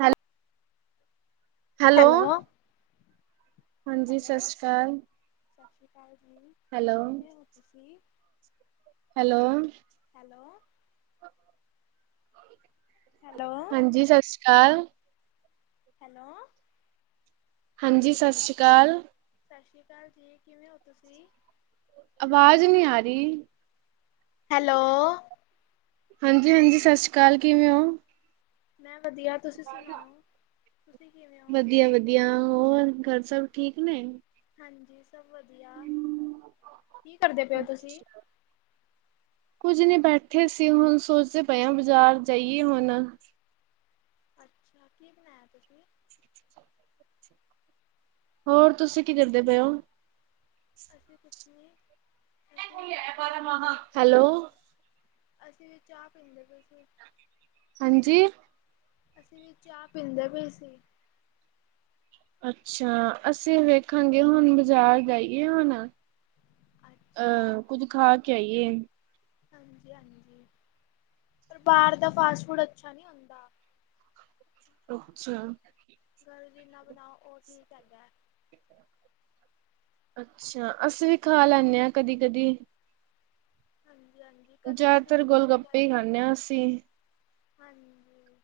ਹੈਲ ਹੈਲੋ, ਹਾਂਜੀ ਸਤਿ ਹੈਲੋ, ਸ਼੍ਰੀ ਅਕਾਲ ਸਤਿ ਸ਼੍ਰੀ ਅਕਾਲ ਜੀ, ਹੈਲੋ ਕਿਵੇਂ ਹੋ ਤੁਸੀਂ ਹੈਲੋ, ਹੈਲੋ, ਹੈਲੋ, ਹਾਂਜੀ, ਸਤਿ ਸ਼੍ਰੀ ਅਕਾਲ ਹੈਲੋ, ਹਾਂਜੀ, ਸਤਿ ਸ਼੍ਰੀ ਅਕਾਲ ਸਤਿ ਸ਼੍ਰੀ ਅਕਾਲ ਜੀ ਕਿਵੇਂ ਹੋ ਤੁਸੀਂ ਆਵਾਜ਼ ਨਹੀਂ ਆ ਰਹੀ, ਹੈਲੋ, ਹਾਂਜੀ, ਹਾਂਜੀ, ਸਤਿ ਸ਼੍ਰੀ ਅਕਾਲ ਕਿਵੇਂ ਓ ਮੈਂ ਵਧੀਆ ਤੁਸੀਂ ਸੁਣਾਓ, ਤੁਸੀਂ ਕਿਵੇਂ ਹੋ? ਵਧੀਆ ਵਧੀਆ ਹੋਰ ਘਰ ਸਭ ਠੀਕ ਨੇ? ਹਾਂਜੀ ਸਭ ਵਧੀਆ, ਕੀ ਕਰਦੇ ਪਏ ਹੋ ਤੁਸੀਂ? ਅੱਛਾ, ਕੁਝ ਨੀ ਬੈਠੇ ਸੀ ਹੁਣ ਸੋਚਦੇ ਪਏ ਆ ਬਾਜ਼ਾਰ ਜਾਈਏ ਹੁਣ, ਅੱਛਾ, ਕੀ ਬਣਾਇਆ ਤੁਸੀਂ? ਹੋਰ ਤੁਸੀਂ ਕੀ ਕਰਦੇ ਪਏ ਓ ਅਸੀਂ ਕੁਛ ਨਹੀਂ, ਪੀਂਦੇ ਹੈਲੋ, ਪਏ ਸੀ। ਅਸੀਂ ਵੀ ਚਾਹ ਪੀਂਦੇ ਪਏ ਸੀ। ਹਾਂਜੀ, ਅਸੀਂ ਵੀ ਚਾਹ ਪੀਂਦੇ ਪਏ ਸੀ। ਅੱਛਾ, ਅਸੀਂ ਵੇਖਾਂਗੇ ਹੁਣ ਬਾਜ਼ਾਰ ਜਾਈਏ ਹੁਣ। ਅੱਛਾ, ਅਹ ਕੁਝ ਖਾ ਕੇ ਆਈਏ, ਹਾਂਜੀ-ਹਾਂਜੀ, ਪਰ ਬਾਹਰ ਦਾ ਫਾਸਟ ਫੂਡ ਅੱਛਾ ਨਹੀਂ ਹੁੰਦਾ ਅੱਛਾ, ਘਰ ਜਿਨਾ ਬਣਾਓ ਉਹ ਸੈਟ ਹੈ, ਅੱਛਾ, ਅਸੀਂ ਵੀ ਖਾ ਲੈਂਦੇ ਹਾਂ ਕਦੀ-ਕਦੀ। ਹਾਂਜੀ-ਹਾਂਜੀ। ਜ਼ਿਆਦਾਤਰ ਗੋਲ ਗੱਪੇ ਈ ਖਾਂਨੇ ਆ ਅਸੀਂ। ਹਾਂਜੀ,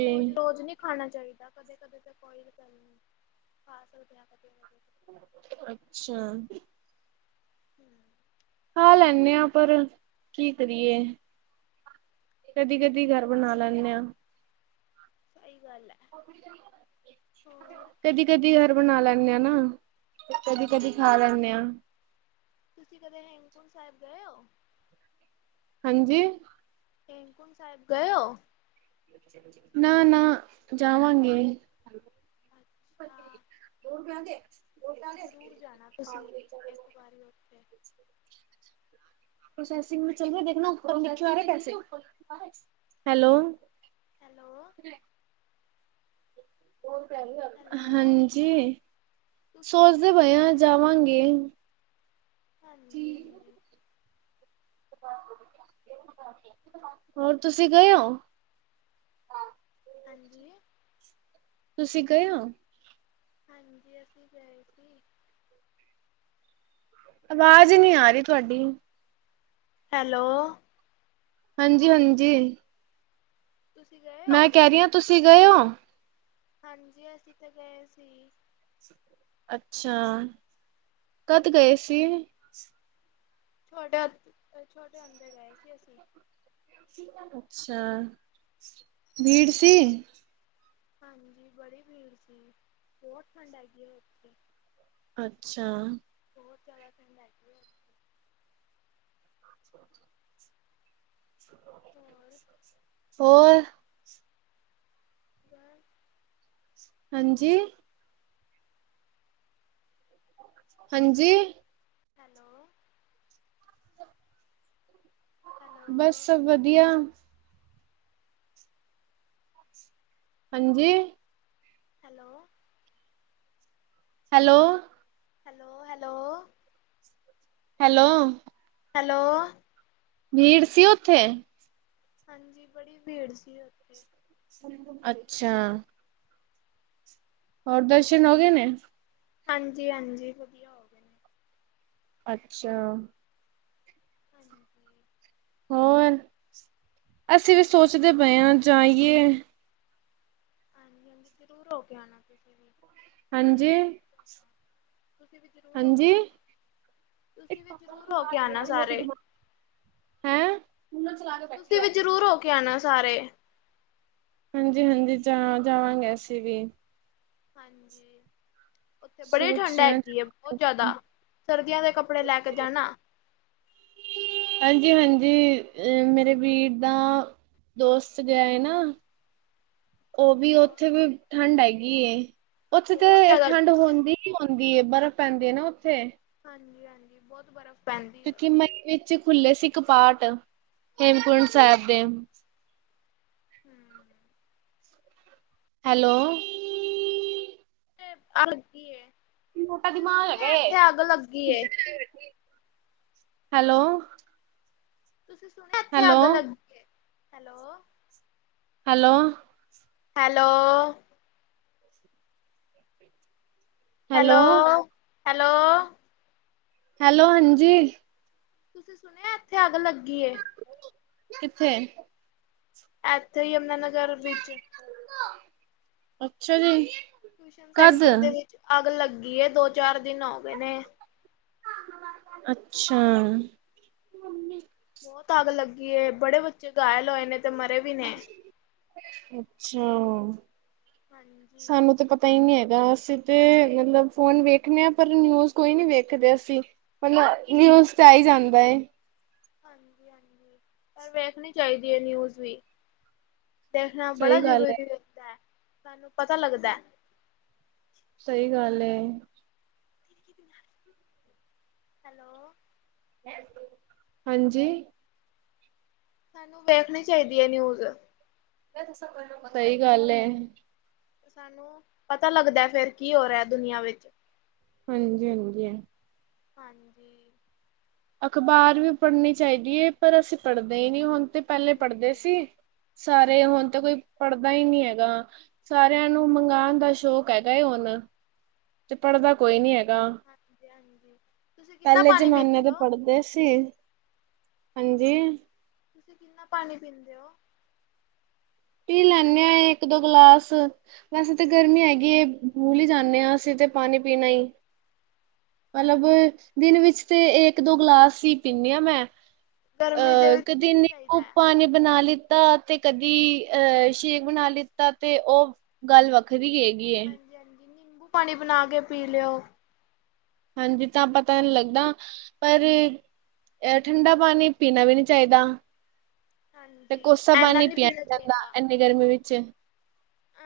ਰੋਜ਼ ਰੋਜ਼ ਨੀ, ਖਾਣਾ ਚਾਹੀਦਾ ਕਦੇ ਕਦੇ ਤਾਂ ਕੋਈ ਗੱਲ ਨੀ ਖਾ ਸਕਦੇ ਹਾ ਕਦੇ ਅੱਛਾ, [inaudible] ਖਾ ਲੈਂਨੇ ਆ ਪਰ, ਕੀ ਕਰੀਏ? ਕਦੀ- ਕਦੀ ਹਾਂਜੀ ਘਰ ਬਣਾ ਲੈਨੇ ਆ। ਸਈ ਗੱਲ ਐ। ਕਦੀ- ਕਦੀ ਘਰ ਬਣਾ ਲੈਂਨੇ ਆਂ ਨਾ, ਕਦੀ- ਹਾਂਜੀ ਕਦੀ ਖਾ ਹਾਂਜੀ ਲੈਂਨੇ ਆ। ਤੁਸੀਂ ਕਦੇ ਹੇਮਕੁੰਟ ਸਾਹਿਬ ਗਏ ਓ? ਹਾਂਜੀ? ਹੇਮਕੁੰਟ ਸਾਹਿਬ ਗਏ ਓ? ਨਾ- ਨਾ ਜਾਵਾਂਗੇ। ਹੋ ਅੱਛਾ ਕ ਦੇ ਜ਼ਰੂਰ [unintelligible] ਜਾਣਾ ਹਾਂ ਤੁਸੀਂ ਇੱਕ ਵਾਰੀ ਉੱਥੇ [unintelligible] [inaudible] ਹੈਲੋ। [unintelligible] ਹੈਲੋ। ਹੈਲੋ ਹਾਂਜੀ। ਤੁਸੀਂ ਉੱਥੇ ਸੋਚਦੇ ਪਏ ਜ਼ਰੂਰ ਆ ਜਾਣਾ ਜਾਵਾਂਗੇ। ਹਾਂਜੀ [inaudible] ਹੋਰ ਤੁਸੀਂ ਗਏ ਓ? ਹਾਂਜੀ। ਤੁਸੀਂ ਗਏ ਹੋ? ਹਾਂਜੀ ਅਸੀਂ ਗਏ ਸੀ। ਆਵਾਜ਼ ਨੀ ਆਰੀ ਤੁਹਾਡੀ। ਹੈਲੋ। ਹਾਂਜੀ-ਹਾਂਜੀ। ਤੁਸੀਂ ਗਏ ਹੋ ਮੈਂ ਕਹਿ ਰਹੀ ਆ ਤੁਸੀਂ ਗਏ ਹੋ? ਹਾਂਜੀ ਅਸੀਂ ਤਾਂ ਗਏ ਸੀ। ਅੱਛਾ, ਕਦ ਗਏ ਸੀ। ਛਹਾਡੇ ਅ ਛੋਟੇ ਅੰਦੇ ਗਏ ਸੀ ਅਸੀਂ। ਅੱਛਾ, ਭੀੜ ਸੀ। ਹਾਂਜੀ, ਬੜੀ ਭੀੜ ਸੀ, ਬਹੁਤ ਠੰਡ ਹੈਗੀ ਆ ਉੱਥੇ। ਅੱਛਾ। ਬਹੁਤ ਜ਼ਿਆਦਾ ਠੰਡ ਹੈਗੀ ਹੈ। [inaudible] ਹੋਰ ਹੋਰ? [inaudible] ਹਾਂਜੀ? ਹ [inaudible] ਹਾਂਜੀ। ਹੈਲੋ। ਬਸ ਹੈਲੋ ਸਭ ਵਧੀਆ। ਹਾਂਜੀ। Hello. Hello. Hello, hello. Hello. Hello. ਭੀੜ ਸੀ ਉੱਥੇ? ਹਾਂਜੀ, ਬੜੀ ਭੀੜ ਸੀ ਉੱਥੇ। ਅੱਛਾ। ਹੋਰ ਦਰਸ਼ਨ ਹੋਗੇ ਨੇ। ਹਾਂਜੀ -ਹਾਂਜੀ ਵਧੀਆ ਹੋ ਗਏ। ਨੇ ਅੱਛਾ। [inaudible] ਹੋਰ, ਅਸੀਂ ਵੀ ਬਸ ਸੋਚਦੇ ਪਏ ਹਾਂ ਜਾਈਏ ਹਾਂਜੀ -ਹਾਂਜੀ ਜ਼ਰੂਰ ਹੋ ਕੇ ਆਉਣਾ ਤੁਸੀਂ ਵੀ ਹਾਂਜੀ ਦਰਸ਼ਨ ਤੁਸੀਂ ਵੀ ਜ਼ਰੂਰ ਹੋ ਕੇ ਹਾਂਜੀ ਆਣਾ ਤੁਸੀਂ ਵੀ ਜ਼ਰੂਰ ਹੋ ਕੇ ਆਣਾ ਸਾਰੇ ਹੈਂ ਤੁਸੀਂ ਵੀ ਜ਼ਰੂਰ ਹੋ ਕੇ ਆਣਾ ਸਾਰੇ ਹਾਂਜੀ -ਹਾਂਜੀ ਜਾ ਜਾਵਾਂਗੇ ਅਸੀਂ ਵੀ ਹਾਂਜੀ ਉੱਥੇ ਬੜੀ ਸੋਚ ਠੰਢ ਰਹੇ ਹੈਗੀ ਹੈ ਬਹੁਤ ਜ਼ਿਆਦਾ ਹਾਂ। ਸਰਦੀਆਂ ਦੇ ਕੱਪੜੇ ਲੈ ਕੇ ਜਾਣਾ ਹਾਂਜੀ -ਹਾਂਜੀ ਅ ਮੇਰੇ ਵੀਰ ਦਾ ਦੋਸਤ ਗਿਆ ਹੈ ਨਾ ਉਹ ਵੀ ਹੋਰ ਉੱਥੇ ਵੀ ਠੰਡ ਹੈਗੀ, ਉੱਥੇ ਬਹੁਤ ਤੇ ਜ਼ਿਆਦਾ ਠੰਡ ਹੈ। ਹੁੰਦੀ ਆਉਂਦੀ ਬਰਫ਼ ਪੈਂਦੀ ਹੈ ਨਾ ਉੱਥੇ ਹਾਂਜੀ -ਹਾਂਜੀ ਬਹੁਤ ਬਰਫ਼ ਪੈਂਦੀ ਹੈ ਕਿਉਂਕਿ, ਉੱਥੇ ਮਾਈ ਵਿੱਚ ਖੁੱਲ੍ਹੇ ਸੀ ਕਪਾਠ ਹੇਮਕੁੰਟ ਸਾਹਿਬ ਦੇ ਹੂੰ-ਹੂੰ। ਹੈਲੋ [inaudible] ਮੋਟਾ ਤੁਸੀਂ ਦਿਮਾਗ ਸੁਣਿਆ ਇੱਥੇ ਅੱਗ ਲੱਗੀ ਹੈਗਾ ਏ। ਹੈਲੋ ਤੁਸੀਂ ਸੁਣਿਆ, ਇੱਥੇ ਅੱਗ ਲੱ ਹੈਲੋ। ਗ hello hello hello [inaudible] hello hello hello, ਹਾਂਜੀ ਤੁਸੀਂ ਸੁਣਿਆ, ਇੱਥੇ ਅੱਗ ਲੱਗੀ ਏ। ਕਿੱਥੇ ਇੱਥੇ ਯਮੁਨਾ ਨਗਰ ਵਿਚ ਅਛਾ ਜੀ ਟਿਊਸ਼ਨ ਕਦ ਸੈਂਟਰ ਦੇ ਵਿਚ ਅੱਗ ਲੱਗੀ ਦੋ ਚਾਰ ਦਿਨ ਹੋ ਗਏ ਨੇ ਅਛਾ ਬਹੁਤ ਅੱਗ ਲੱਗੀ ਬੜੇ ਬੱਚੇ ਘਾਇਲ ਹੋਏ ਨੇ ਤੇ ਮਰੇ ਵੀ ਨੇ ਅਛਾ ਹਾਂਜੀ ਸਾਨੂੰ ਤਾਂ ਪਤਾ ਹੀ ਨਹੀਂ ਹੈਗਾ ਅਸੀਂ ਤੇ ਮਤਲਬ ਫੋਨ ਵੇਖਣੇ ਹਾਂ ਪਰ ਨਿਊਜ਼ ਕੋਈ ਨੀ ਵੇਖਦੇ ਅਸੀਂ ਮਤਲਬ ਨਿਊਜ਼ ਤੇ ਆ ਹੀ ਜਾਂਦਾ ਹਾਂਜੀ -ਹਾਂਜੀ ਪਰ ਵੇਖਣੀ ਚਾਹੀਦੀ ਹੈ ਨਿਊਜ਼ ਵੀ ਦੇਖਣਾ ਬੜਾ ਸਹੀ ਗੱਲ ਜ਼ਰੂਰੀ ਏ ਹੁੰਦਾ ਹੈ ਸਾਨੂੰ ਪਤਾ ਲੱਗਦਾ ਹੈ। ਸਹੀ ਗੱਲ ਹੈਲੋ ਹਾਂਜੀ ਸਾਨੂੰ ਵੇਖਣੀ ਚਾਹੀਦੀ ਹੈ ਨਿਊਜ਼ ਸਹੀ ਗੱਲ ਹੈ ਸਾਨੂੰ ਪਤਾ ਲੱਗਦਾ, ਫੇਰ ਕੀ ਹੋ ਰਿਹਾ ਦੁਨੀਆਂ ਵਿੱਚ ਹਾਂਜੀ- ਹਾਂਜੀ ਹੈ। ਹਾਂਜੀ। ਅਖ਼ਬਾਰ ਵੀ ਪੜ੍ਹਨੀ ਚਾਹੀਦੀ ਹੈ। ਪਰ ਅਸੀ ਪੜ੍ਹਦੇ ਹੀ ਨਹੀ ਹੁਣ ਤੇ ਪਹਿਲੇ ਪੜ੍ਹਦੇ ਹਾਂਜੀ, ਸੀ। ਸਾਰੇ ਹੁਣ ਤਾਂ ਕੋਈ ਪੜ੍ਹਦਾ ਹੀ ਨਹੀ ਹੈਗਾ ਸਾਰਿਆਂ ਨੂੰ ਮੰਗਉਣ ਦਾ ਸ਼ੌਕ ਹੈਗਾ ਏ ਹੁਣ ਤੇ ਪੜ੍ਹਦਾ ਕੋਈ ਨੀ ਹੈਗਾ ਹਾਂਜੀ, ਹਾਂਜੀ। ਤੁਸੀਂ ਕਿੰਨਾ ਪਹਿਲੇ ਪਾਣੀ ਜਮਾਨੇ ਪੀਂਦੇ ਦੇ ਹੋ? ਦੇਸੀ ਹਾਂਜੀ। ਤੁਸੀ, ਕਿੰਨਾ ਪਾਣੀ ਪੀਂਦੇ ਹੋ? ਪੀ ਲੈਂਨੇ ਆ, ਇਕ-ਦੋ ਗਲਾਸ। ਵੈਸੇ ਤੇ ਗਰਮੀ ਹੈਗੀ ਏ, ਭੁਲ ਹੀ ਜਾਂਨੇ ਆ, ਅਸੀ ਤਾ ਪਾਣੀ ਪੀਣਾ ਈ। [inaudible] ਮਤਲਬ ਹਾਂਜੀ। ਦਿਨ ਵਿਚ ਤੇ, ਏਕ-ਦੋ ਗਲਾਸ ਹੀ ਪੀਂਨੀ ਆ, ਮੈਂ। ਗਰਮੀ ਦੇ ਅਹ ਵਿੱਚ ਕਦੀ ਪੀਣਾ ਨਿੰਬੁ ਚਾਹੀਦਾ ਹੈ ਪਾਨੀ ਬਣਾ ਲਿੱਤਾ, ਤੇ ਕਦੀ ਅਹ ਸ਼ੇਕ ਬਣਾ ਲਿੱਤਾ, ਤੇ ਉਹ ਗੱਲ ਵੱਖਰੀ ਏ। ਹੈਗੀ ਹਾਂਜੀ-ਹਾਂਜੀ। ਨਿੰਬੂ ਪਾਣੀ ਬਣਾਕੇ ਪੀ ਲਿਓ। ਹਾਂਜੀ, ਤਾਂ ਪਤਾ ਨਹੀ ਲੱਗਦਾ, ਪਰ ਇਹ ਠੰਡਾ ਪਾਨੀ ਪੀਣਾ ਵੀ ਨੀ ਚਾਹੀਦਾ। ਤੇ ਹਾਂਜੀ ਕੋਸਾ ਇਨਾ ਪਾਣੀ ਨਹੀਂ ਪਿਆ ਪੀਣਾ ਨੀ ਜਾਂਦਾ, ਇੰਨੀ ਗਰਮੀ ਵਿੱਚ।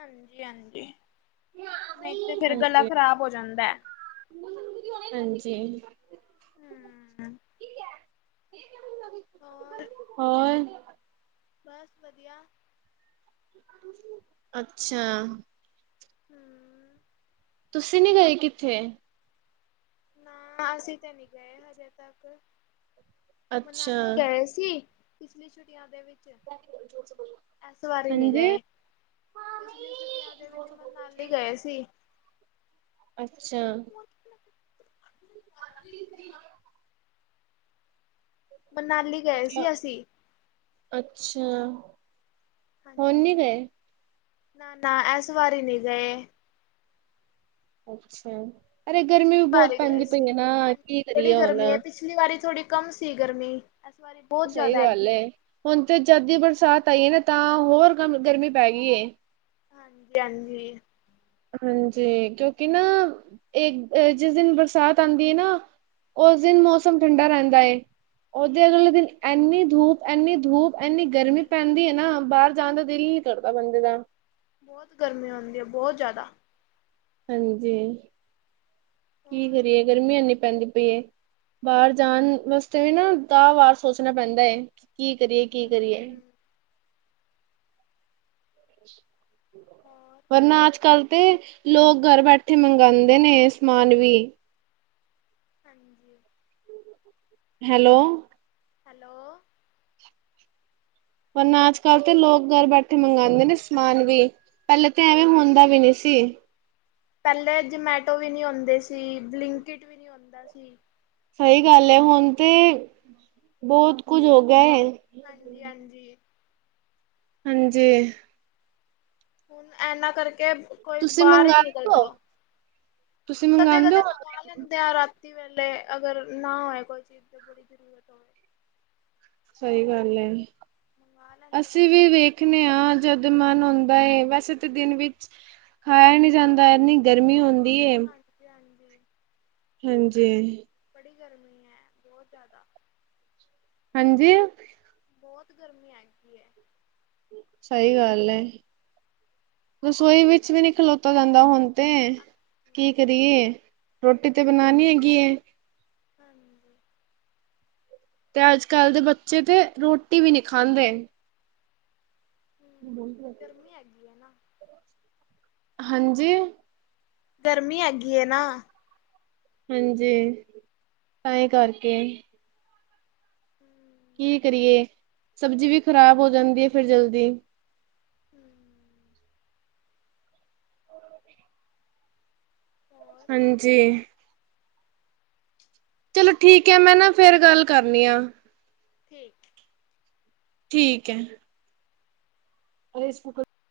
ਆਂਜੀ-ਆਂਜੀ, ਨਹੀ ਤੇ ਫੇਰ ਗਲਾ ਹਾਂਜੀ ਖ਼ਰਾਬ ਹੋ ਜਾਂਦਾ‌। ਹਾਂਜੀ। ਹਮ ਹੋਰ ਹੋਰ ਬਸ ਵਧੀਆ। ਅਛਾ। ਹੂੰ। ਤੁਸੀ ਨੀ ਗਏ ਕਿੱਥੇ? ਨਾ, ਅਸੀ ਤੇ ਨਹੀ ਗਏ ਹਜੇ ਤੱਕ, ਅੱਛਾ ਮਨਾਲੀ ਗਏ ਤੁਸੀ, ਪਿਛਲੀ ਛੁੱਟੀਆਂ ਦੇ ਵਿਚ ਇਸ ਵਾਰੀ ਨੀ ਹਾਂਜੀ ਗਏ‌। ਪਿਛਲੀ ਛੁੱਟੀਆਂ ਦੇ ਵਿੱਚ ਮਨਾਲੀ ਗਏ ਸੀ। ਅੱਛਾ। [inaudible] ਮਨਾਲੀ ਗਏ ਸੀ, ਅਸੀ। ਅਛਾ। ਹਾਂਜੀ, ਨਾ-ਨਾ ਐਸ ਵਾਰੀ ਨਹੀ ਗਏ। ਅਛਾ, ਅਰੇ ਗਰਮੀ ਪਿਛਲੀ ਵੀ ਬਹੁਤ ਵਾਰੀ ਗਏ ਪੈਂਦੀ ਪਈ ਏ ਸੀ। ਨਾ, ਕੀ ਹਾਂਜੀ ਬੜੀ ਕਰੀਏ ਹੁਨ। ਗਰਮੀ ਹੈ ਪਿਛਲੀ ਵਾਰੀ ਥੋੜੀ ਕਮ ਸੀ, ਗਰਮੀ। ਐਸ ਵਾਰੀ ਬਹੁਤ ਸਹੀ ਜ਼ਿਆਦਾ ਹੈਗੀ। ਗੱਲ ਐ, ਹੁਣ ਤੇ ਜਦ ਦੀ ਬਰਸਾਤ ਆਈ ਏ ਨਾ, ਤਾਂ ਹੋਰ ਗਮ, ਗਰਮੀ ਪੈ ਗਈ ਏ‌। ਹਾਂਜੀ-ਹਾਂਜੀ। ਹਾਂਜੀ, ਕਿਉਕਿ ਨਾ, ਇੱਕ ਜਿਸ ਦਿਨ ਬਰਸਾਤ ਆਂਦੀ ਏ, ਨਾ ਉਸ ਦਿਨ ਮੌਸਮ ਠੰਡਾ ਰਹਿੰਦਾ ਏ, ਓਹਦੇ ਅਗਲੇ ਦਿਨ ਐਨੀ ਧੂਪ, ਐੰਨੀ ਧੂਪ ਐਂਨੀ ਗਰਮੀ ਪੈਂਦੀ ਏ ਨਾ, ਬਾਹਰ ਜਾਣ ਦਾ ਦਿਲ ਨੀ ਕਰਦਾ ਬੰਦੇ ਦਾ। ਬਹੁਤ ਗਰਮੀ ਹੁੰਦੀ ਹੈ, ਬਹੁਤ ਜ਼ਿਆਦਾ। ਹਾਂਜੀ, ਕੀ ਹੋਰ ਕਰੀਏ ਗਰਮੀ ਐਨੀ ਪੈਂਦੀ ਪਈਏ। ਬਾਹਰ ਜਾਣ ਵਾਸਤੇ ਵੀ ਨਾ, ਦਾਹ ਵਾਰ ਸੋਚਣਾ ਪੈਂਦਾ ਏ, ਕੀ ਕਰੀਏ, ਕੀ ਕਰੀਏ। ਹੂੰ ਹ [inaudible] ਹੋਰ ਪਰ ਨਾ ਅੱਜ-ਕੱਲ ਤੇ, ਲੋਕ ਘਰ ਬੈਠੇ ਮੰਗਾਂਦੇ ਨੇ ਸਮਾਨ ਵੀ। ਹਾਂਜੀ, ਹਾਂ ਹੈਲੋ। ਹੈਲੋ! ਪਰਨਾ ਅੱਜ-ਕੱਲ ਤੇ ਲੋਕ, ਘਰ ਬੈਠੇ ਮੰਗਾਂਦੇ ਨੇ, ਸਮਾਨ ਵੀ। ਪਹਿਲੇ ਤੇ, ਐਵੇਂ ਹੁੰਦਾ ਵੀ ਨਹੀਂ ਸੀ। ਹਾਂਜੀ-ਹਾਂਜੀ। ਪਹਿਲੇ ਜਮੈਟੋ ਵੀ ਨਹੀਂ ਹੋਂਦੀ ਸੀ, ਬਲਿੰਕੀਟ ਵੀ ਨਹੀਂ ਹੋਂਦਾ ਸੀ। ਸਹੀ ਗੱਲ ਐ ਹੁਣ ਤੇ, ਬਹੁਤ ਕੁਝ ਹੋਗਿਆ ਏ। ਹਾਂਜੀ-ਹਾਂਜੀ। ਹਾਂਜੀ! ਹੁਣ, ਐਨਾਂ ਕਰਕੇ ਕੋਈ ਤੁਸੀਂ ਬਾਹਰ ਹੀ ਮੰਗਵਾਦੇ ਨਿਕਲਦਾ, ਹੋ ਤੁਸੀਂ ਮੰਗਵਾਉਂਦੇ ਕਦੇ-ਕਦੇ ਹੋ ਮੰਗਾ ਲੈਂਦੇ ਆ, ਰਾ ਵੇਲੇ ਅਗਰ ਨਾ ਹੋਵੇ ਕੋਈ ਚੀਜ਼ ਦੀ ਬੜੀ ਜ਼ਰੂਰਤ ਹੋਵੇ ਸਹੀ ਗੱਲ ਹੈ, ਮੰਗਵਾ ਲੈਂਦੇ ਆ ਅਸੀਂ ਫਿਰ ਵੀ ਵੇਖ ਦੇਖਣੇ ਹਾਂ ਜਦ ਮਨ ਆਉਂਦਾ ਹੈ ਵੈਸੇ ਤਾਂ ਦਿਨ ਵਿੱਚ ਖਾਇਆ ਨੀ ਜਾਂਦਾ ਇਨੀ ਗਰਮੀ ਹੁੰਦੀ ਏ ਹਾਂਜੀ-ਹਾਂਜੀ। ਹਾਂਜੀ। ਬੜੀ ਗਰਮੀ ਹੈ ਬਹੁਤ ਜ਼ਿਆਦਾ। ਹਾਂਜੀ। ਬਹੁਤ ਗਰਮੀ ਆ ਹੈਗੀ ਹੈ। ਸਹੀ ਗੱਲ ਆ, ਰਸੋਈ ਵਿੱਚ ਵੀ ਨਹੀਂ ਖਲੋਤਾ ਜਾਂਦਾ ਹੁਣ, ਤੇ, ਕੀ ਹਾਂਜੀ ਕਰੀਏ, ਰੋਟੀ ਤੇ ਬਣਾ ਨੀ ਹੈਗੀ ਏ। ਹਾਂਜੀ। ਤੇ ਅੱਜ ਕੱਲ੍ਹ ਦੇ ਬੱਚੇ ਤੇ ਰੋਟੀ ਵੀ ਨਹੀਂ ਖਾਂਦੇ। ਹੂੰ, ਗਰਮੀ ਹੈਗੀ ਹੈ ਨਾ। ਹਾਂਜੀ, ਗਰਮੀ ਹੈਗੀ ਹੈ ਨਾ। ਹਾਂਜੀ, ਤਾਈ ਕਰਕੇ, [unintelligible] ਕੀ ਕਰੀਏ, ਸਬਜ਼ੀ ਵੀ ਖ਼ਰਾਬ ਹੋ ਜਾਂਦੀ ਹੈ ਫੇਰ ਜਲਦੀ, [unintelligible] ਹੋਰ ਹਾਂਜੀ ਚਲੋ ਠੀਕ ਹੈ ਮੈਂ ਨਾ ਫੇਰ ਗੱਲ ਕਰਨੀ ਆ। ਠੀਕ ਆ। ਠੀਕ ਹੈ। ਫੇਸਬੁੱਕ,